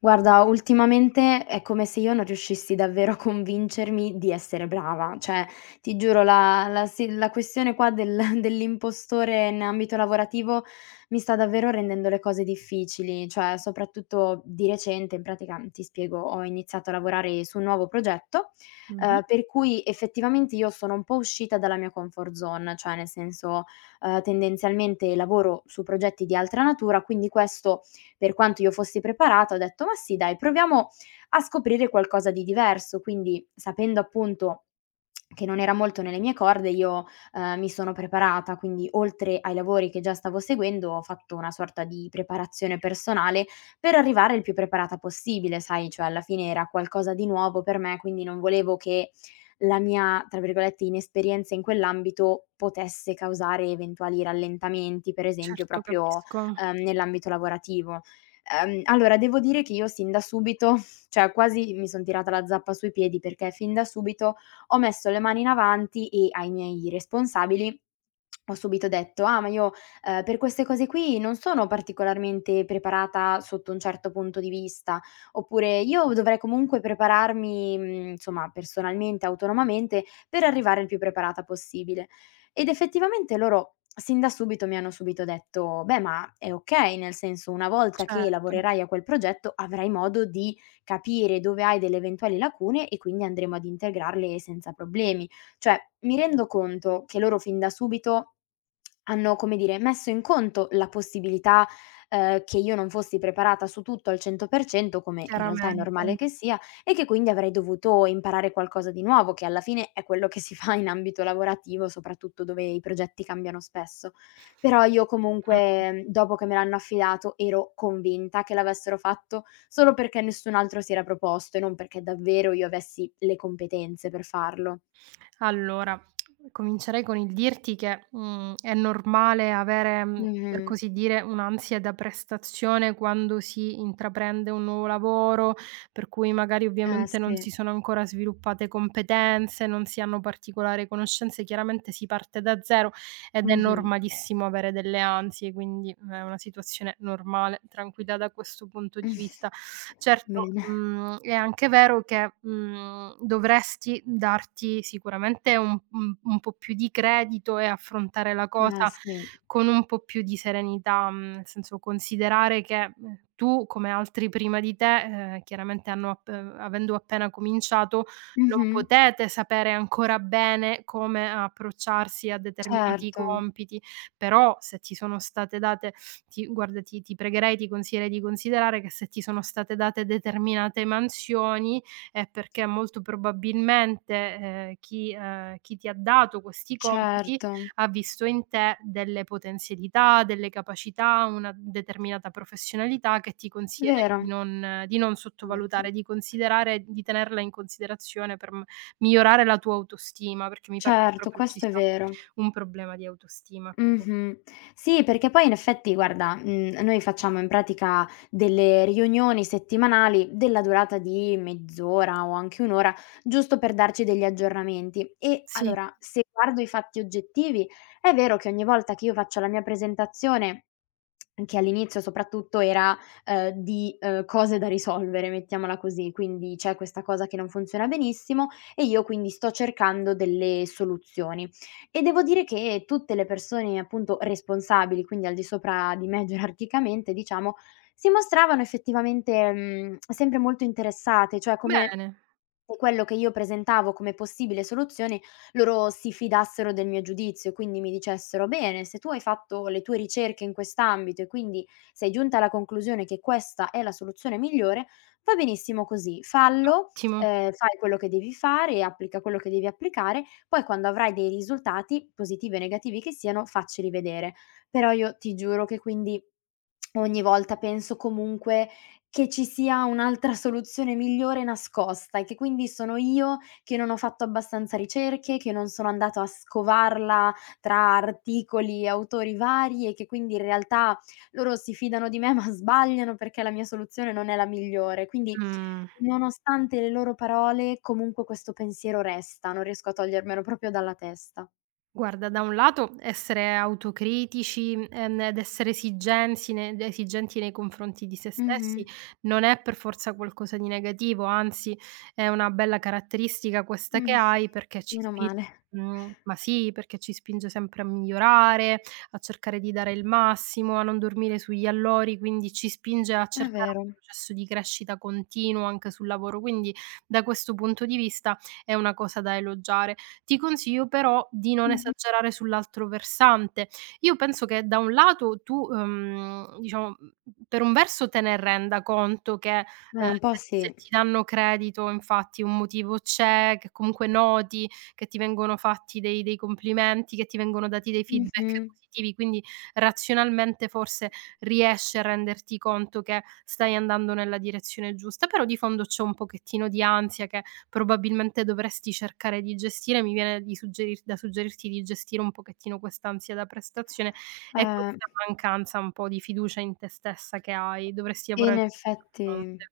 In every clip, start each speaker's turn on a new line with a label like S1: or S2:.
S1: Guarda, ultimamente è come se io non riuscissi davvero a convincermi di essere brava, cioè ti giuro la questione qua del dell'impostore in ambito lavorativo mi sta davvero rendendo le cose difficili, cioè soprattutto di recente, in pratica, ti spiego, ho iniziato a lavorare su un nuovo progetto,
S2: Mh-mh.
S1: per cui effettivamente io sono un po' uscita dalla mia comfort zone, cioè nel senso, tendenzialmente lavoro su progetti di altra natura, quindi questo per quanto io fossi preparata, ho detto: "Ma sì dai, proviamo a scoprire qualcosa di diverso". Quindi, sapendo appunto che non era molto nelle mie corde, io, mi sono preparata, quindi oltre ai lavori che già stavo seguendo, ho fatto una sorta di preparazione personale per arrivare il più preparata possibile, sai, cioè alla fine era qualcosa di nuovo per me, quindi non volevo che la mia, tra virgolette, "inesperienza" in quell'ambito potesse causare eventuali rallentamenti, per esempio
S2: Certo,
S1: proprio,
S2: capisco.
S1: nell'ambito lavorativo. Allora devo dire che io sin da subito, cioè quasi mi son tirata la zappa sui piedi, perché fin da subito ho messo le mani in avanti e ai miei responsabili ho subito detto: "Ah, ma io, per queste cose qui non sono particolarmente preparata sotto un certo punto di vista", oppure: "Io dovrei comunque prepararmi, insomma personalmente, autonomamente per arrivare il più preparata possibile". Ed effettivamente loro sin da subito mi hanno subito detto: "Beh, ma è okay, nel senso una volta che
S2: Certo,
S1: lavorerai a quel progetto avrai modo di capire dove hai delle eventuali lacune e quindi andremo ad integrarle senza problemi". Cioè, mi rendo conto che loro fin da subito hanno, come dire, messo in conto la possibilità, che io non fossi preparata su tutto al 100%, come in realtà è
S2: chiaramente.
S1: normale che sia, e che quindi avrei dovuto imparare qualcosa di nuovo, che alla fine è quello che si fa in ambito lavorativo, soprattutto dove i progetti cambiano spesso. Però io
S2: Mh.
S1: comunque, dopo che me l'hanno affidato, ero convinta che l'avessero fatto solo perché nessun altro si era proposto e non perché davvero io avessi le competenze per farlo.
S2: Allora, comincerei con il dirti che, è normale avere, per
S1: Mh-mh.
S2: così dire, un'ansia da prestazione quando si intraprende un nuovo lavoro, per cui magari
S1: Eh
S2: ovviamente non
S1: sì.
S2: si sono ancora sviluppate competenze, non si hanno particolari conoscenze, chiaramente si parte da zero ed è
S1: Mh-mh.
S2: normalissimo avere delle ansie, quindi è una situazione normale, tranquilla da questo punto di vista. Certo,
S1: Bene.
S2: è anche vero che, dovresti darti sicuramente un po' più di credito e affrontare la
S1: Eh
S2: cosa
S1: sì.
S2: con un po' più di serenità, nel senso considerare che, tu come altri prima di te, chiaramente hanno app avendo appena cominciato, non
S1: Mh-mh.
S2: potete sapere ancora bene come approcciarsi a determinati
S1: Certo,
S2: compiti, però se ti sono state date ti guarda, ti pregherei, ti consiglierei di considerare che se ti sono state date determinate mansioni è perché molto probabilmente, chi ti ha dato questi compiti
S1: certo.
S2: ha visto in te delle potenzialità, delle capacità, una determinata professionalità che ti consiglierei
S1: Vero.
S2: di non
S1: Certo.
S2: sottovalutare, di considerare di tenerla in considerazione per m migliorare la tua autostima, perché mi pare che
S1: Certo,
S2: proprio ci
S1: questo è
S2: sia
S1: vero.
S2: un problema di autostima.
S1: Mh-mh. Sì, perché poi in effetti guarda, noi facciamo in pratica delle riunioni settimanali della durata di mezz'ora o anche un'ora ora, giusto per darci degli aggiornamenti. E
S2: Sì,
S1: allora, se guardo i fatti oggettivi, è vero che ogni volta che io faccio la mia presentazione, che all'inizio soprattutto era, di, cose da risolvere, mettiamola così, quindi c'è questa cosa che non funziona benissimo e io quindi sto cercando delle soluzioni. E devo dire che tutte le persone appunto responsabili, quindi al di sopra di me gerarchicamente diciamo, si mostravano effettivamente, sempre molto interessate, cioè come
S2: bene.
S1: e quello che io presentavo come possibile soluzione, loro si fidassero del mio giudizio e quindi mi dicessero: "Bene, se tu hai fatto le tue ricerche in quest'ambito e quindi sei giunta alla conclusione che questa è la soluzione migliore, va benissimo così, fallo,
S2: Ottimo.
S1: fai quello che devi fare, applica quello che devi applicare, poi quando avrai dei risultati, positivi o negativi che siano, facceli vedere". Però io ti giuro che quindi ogni volta penso comunque che ci sia un'altra soluzione migliore nascosta e che quindi sono io che non ho fatto abbastanza ricerche, che non sono andato a scovarla tra articoli e autori vari e che quindi in realtà loro si fidano di me ma sbagliano perché la mia soluzione non è la migliore. Quindi
S2: Mhmm,
S1: nonostante le loro parole comunque questo pensiero resta, non riesco a togliermelo proprio dalla testa.
S2: guarda, da un lato essere autocritici, ed essere esigensi ne esigenti nei confronti di se stessi
S1: Mh-mh.
S2: non è per forza qualcosa di negativo, anzi è una bella caratteristica questa che
S1: Mh.
S2: hai perché
S1: Meno male.
S2: ma sì, perché ci spinge sempre a migliorare, a cercare di dare il massimo, a non dormire sugli allori, quindi ci spinge a
S1: È
S2: cercare un
S1: vero.
S2: processo di crescita continuo anche sul lavoro. Quindi da questo punto di vista è una cosa da elogiare. Ti consiglio però di non esagerare sull'altro versante. Io penso che da un lato tu, diciamo, per un verso te ne renda conto che,
S1: Un po'
S2: se
S1: sì.
S2: ti danno credito infatti un motivo c'è, che comunque noti che ti vengono fatti dei complimenti, che ti vengono dati dei feedback
S1: Mh-mh.
S2: positivi, quindi razionalmente forse riesci a renderti conto che stai andando nella direzione giusta, però di fondo c'è un pochettino di ansia che probabilmente dovresti cercare di gestire, mi viene di suggerir da suggerirti di gestire un pochettino quest'ansia da prestazione e
S1: Eh.
S2: questa mancanza un po' di fiducia in te stessa che hai, dovresti lavorare
S1: In
S2: su questo
S1: effetti
S2: fronte.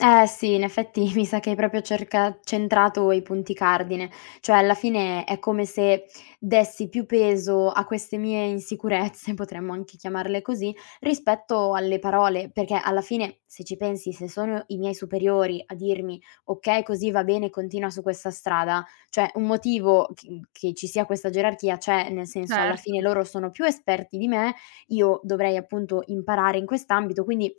S1: eh sì, in effetti mi sa che hai proprio cerca centrato i punti cardine, cioè alla fine è come se dessi più peso a queste mie insicurezze, potremmo anche chiamarle così, rispetto alle parole, perché alla fine se ci pensi, se sono i miei superiori a dirmi: "Okay, così va bene, continua su questa strada", cioè un motivo che ci sia questa gerarchia c'è, nel senso alla
S2: Certo,
S1: fine loro sono più esperti di me, io dovrei appunto imparare in quest'ambito, quindi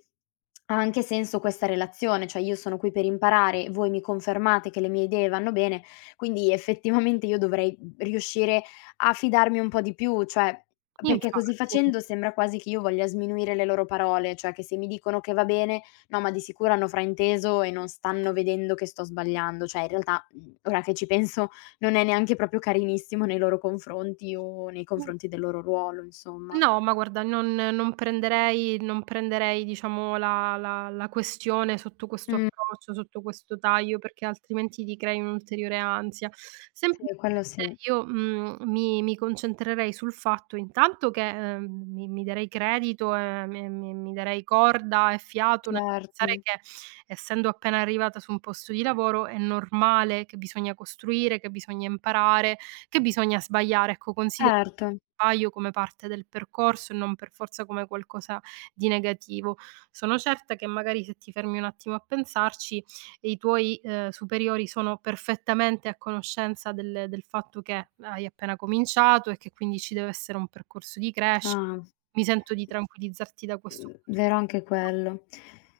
S1: ha anche senso questa relazione, cioè io sono qui per imparare, voi mi confermate che le mie idee vanno bene, quindi effettivamente io dovrei riuscire a fidarmi un po' di più, cioè perché così
S2: infatti.
S1: facendo sembra quasi che io voglia sminuire le loro parole, cioè che se mi dicono che va bene, no, ma di sicuro hanno frainteso e non stanno vedendo che sto sbagliando, cioè in realtà ora che ci penso non è neanche proprio carinissimo nei loro confronti o nei confronti del loro ruolo, insomma.
S2: No, ma guarda non prenderei diciamo la questione sotto questo
S1: Mm,
S2: approccio, sotto questo taglio, perché altrimenti ti crei un'ulteriore ansia.
S1: sì,
S2: Semplicemente
S1: quello sì.
S2: io, mi concentrerei sul fatto intanto che, mi darei credito e mi darei corda e fiato nel pensare
S1: Certo.
S2: che, essendo appena arrivata su un posto di lavoro, è normale che bisogna costruire, che bisogna imparare, che bisogna sbagliare. Ecco, considera
S1: Certo,
S2: sbaglio come parte del percorso e non per forza come qualcosa di negativo. Sono certa che magari se ti fermi un attimo a pensarci, i tuoi, superiori sono perfettamente a conoscenza del fatto che hai appena cominciato e che quindi ci deve essere un percorso di crescita.
S1: ah.
S2: Mi sento di tranquillizzarti da questo punto,
S1: Vero anche quello.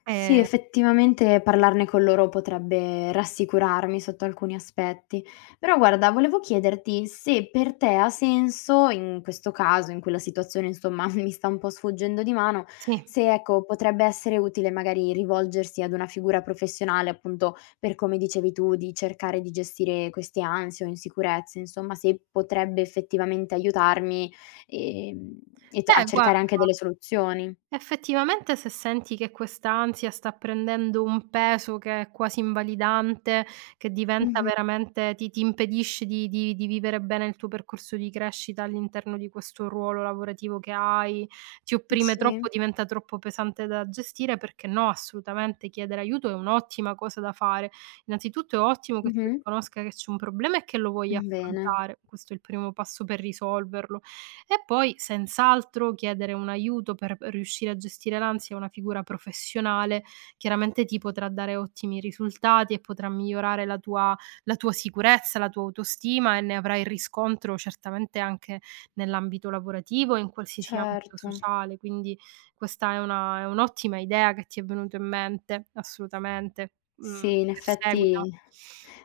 S1: Sì,
S2: ehm,
S1: effettivamente parlarne con loro potrebbe rassicurarmi sotto alcuni aspetti. Però guarda, volevo chiederti se per te ha senso, in questo caso, in cui la situazione insomma mi sta un po' sfuggendo di mano,
S2: sì.
S1: se ecco, potrebbe essere utile magari rivolgersi ad una figura professionale, appunto, per come dicevi tu, di cercare di gestire queste ansie o insicurezze, insomma, se potrebbe effettivamente aiutarmi, ehm, e t a
S2: Beh
S1: cercare anche
S2: guarda,
S1: delle soluzioni.
S2: effettivamente se senti che quest'ansia sta prendendo un peso che è quasi invalidante, che diventa
S1: Mh-mh.
S2: veramente ti impedisce di vivere bene il tuo percorso di crescita all'interno di questo ruolo lavorativo che hai, ti opprime troppo,
S1: Sì.
S2: diventa troppo pesante da gestire, perché no, assolutamente chiedere aiuto è un'ottima cosa da fare. Innanzitutto è ottimo che tu
S1: Mh-mh.
S2: riconosca che c'è un problema e che lo vuoi
S1: Bene.
S2: affrontare, questo è il primo passo per risolverlo. E poi senz'altro chiedere un aiuto per riuscire a gestire l'ansia a una figura professionale, chiaramente ti potrà dare ottimi risultati e potrà migliorare la tua sicurezza, la tua autostima e ne avrai riscontro certamente anche nell'ambito lavorativo e in qualsiasi ambito
S1: Certo.
S2: sociale. Quindi questa è un'ottima idea che ti è venuto in mente, assolutamente. Mhmm,
S1: Sì, in
S2: perseguita.
S1: effetti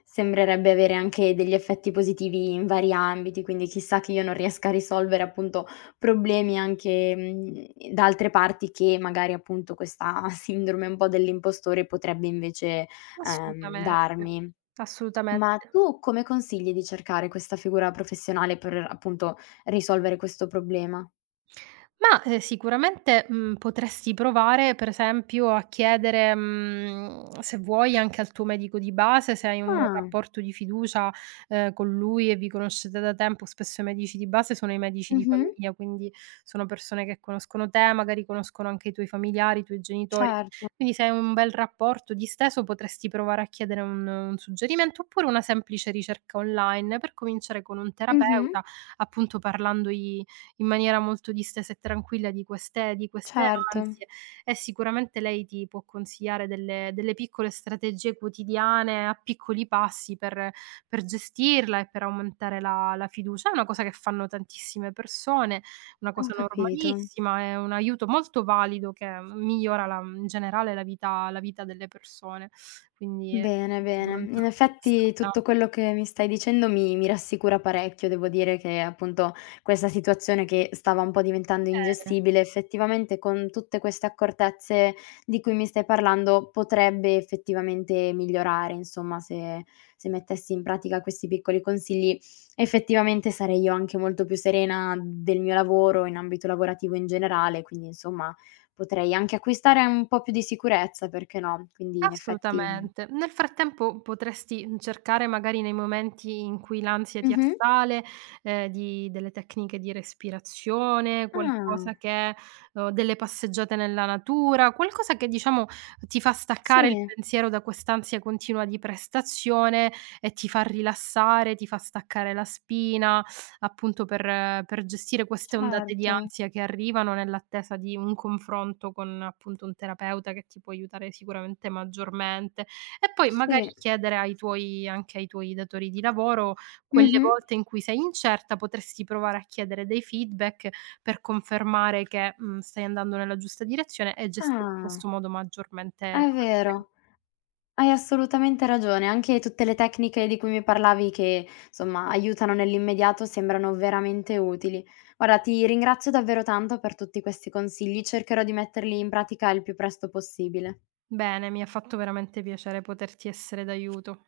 S1: sembrerebbe avere anche degli effetti positivi in vari ambiti, quindi chissà che io non riesca a risolvere appunto problemi anche, da altre parti che magari appunto questa sindrome un po' dell'impostore potrebbe invece,
S2: Assolutamente,
S1: darmi. Ma
S2: assolutamente.
S1: tu come consigli di cercare questa figura professionale per appunto risolvere questo problema?
S2: Ma, sicuramente, potresti provare, per esempio, a chiedere, se vuoi anche al tuo medico di base, se hai un buon
S1: Ah.
S2: rapporto di fiducia, con lui e vi conoscete da tempo. Spesso i medici di base sono i medici di
S1: Mh-mh.
S2: famiglia, quindi sono persone che conoscono te, magari conoscono anche i tuoi familiari, i tuoi genitori.
S1: Certo.
S2: Quindi se hai un bel rapporto disteso potresti provare a chiedere un suggerimento, oppure una semplice ricerca online per cominciare con un
S1: Mh-mh.
S2: terapeuta, appunto parlandogli in maniera molto distesa e tranquilla di queste
S1: Certo,
S2: ansie e sicuramente lei ti può consigliare delle piccole strategie quotidiane a piccoli passi per gestirla e per aumentare la fiducia. È una cosa che fanno tantissime persone, una
S1: ho
S2: cosa
S1: capito.
S2: normalissima, è un aiuto molto valido che migliora la in generale la vita delle persone. Quindi è
S1: Bene, bene.
S2: sicuramente
S1: In
S2: un'ottima
S1: effetti tutto
S2: strada.
S1: quello che mi stai dicendo mi rassicura parecchio. Devo dire che, appunto, questa situazione che stava un po' diventando
S2: Bene.
S1: ingestibile, effettivamente con tutte queste accortezze di cui mi stai parlando potrebbe effettivamente migliorare, insomma, se mettessi in pratica questi piccoli consigli, effettivamente sarei io anche molto più serena del mio lavoro, in ambito lavorativo in generale, quindi insomma potrei anche acquistare un po' più di sicurezza, perché no? Quindi in effetti mm,
S2: Assolutamente. Nel frattempo potresti, cercare magari nei momenti in cui l'ansia ti
S1: Mh-mh.
S2: assale, di delle tecniche di respirazione,
S1: Ah,
S2: qualcosa che, delle passeggiate nella natura, qualcosa che diciamo ti fa staccare il
S1: sì,
S2: pensiero da quest'ansia continua di prestazione e ti fa rilassare, ti fa staccare la spina, appunto per gestire queste ondate di
S1: certo,
S2: ansia che arrivano nell'attesa di un confronto con appunto un terapeuta che ti può aiutare sicuramente maggiormente. E poi magari
S1: sì.
S2: chiedere ai tuoi anche ai tuoi datori di lavoro, quelle
S1: Mh-mh.
S2: volte in cui sei incerta potresti provare a chiedere dei feedback per confermare che, stai andando nella giusta direzione e gestire in
S1: Ah,
S2: questo modo maggiormente
S1: è
S2: l'ansia.
S1: vero, hai assolutamente ragione. Anche tutte le tecniche di cui mi parlavi che, insomma, aiutano nell'immediato sembrano veramente utili. Guarda, ti ringrazio davvero tanto per tutti questi consigli, cercherò di metterli in pratica il più presto possibile.
S2: Bene, mi ha fatto veramente piacere poterti essere d'aiuto.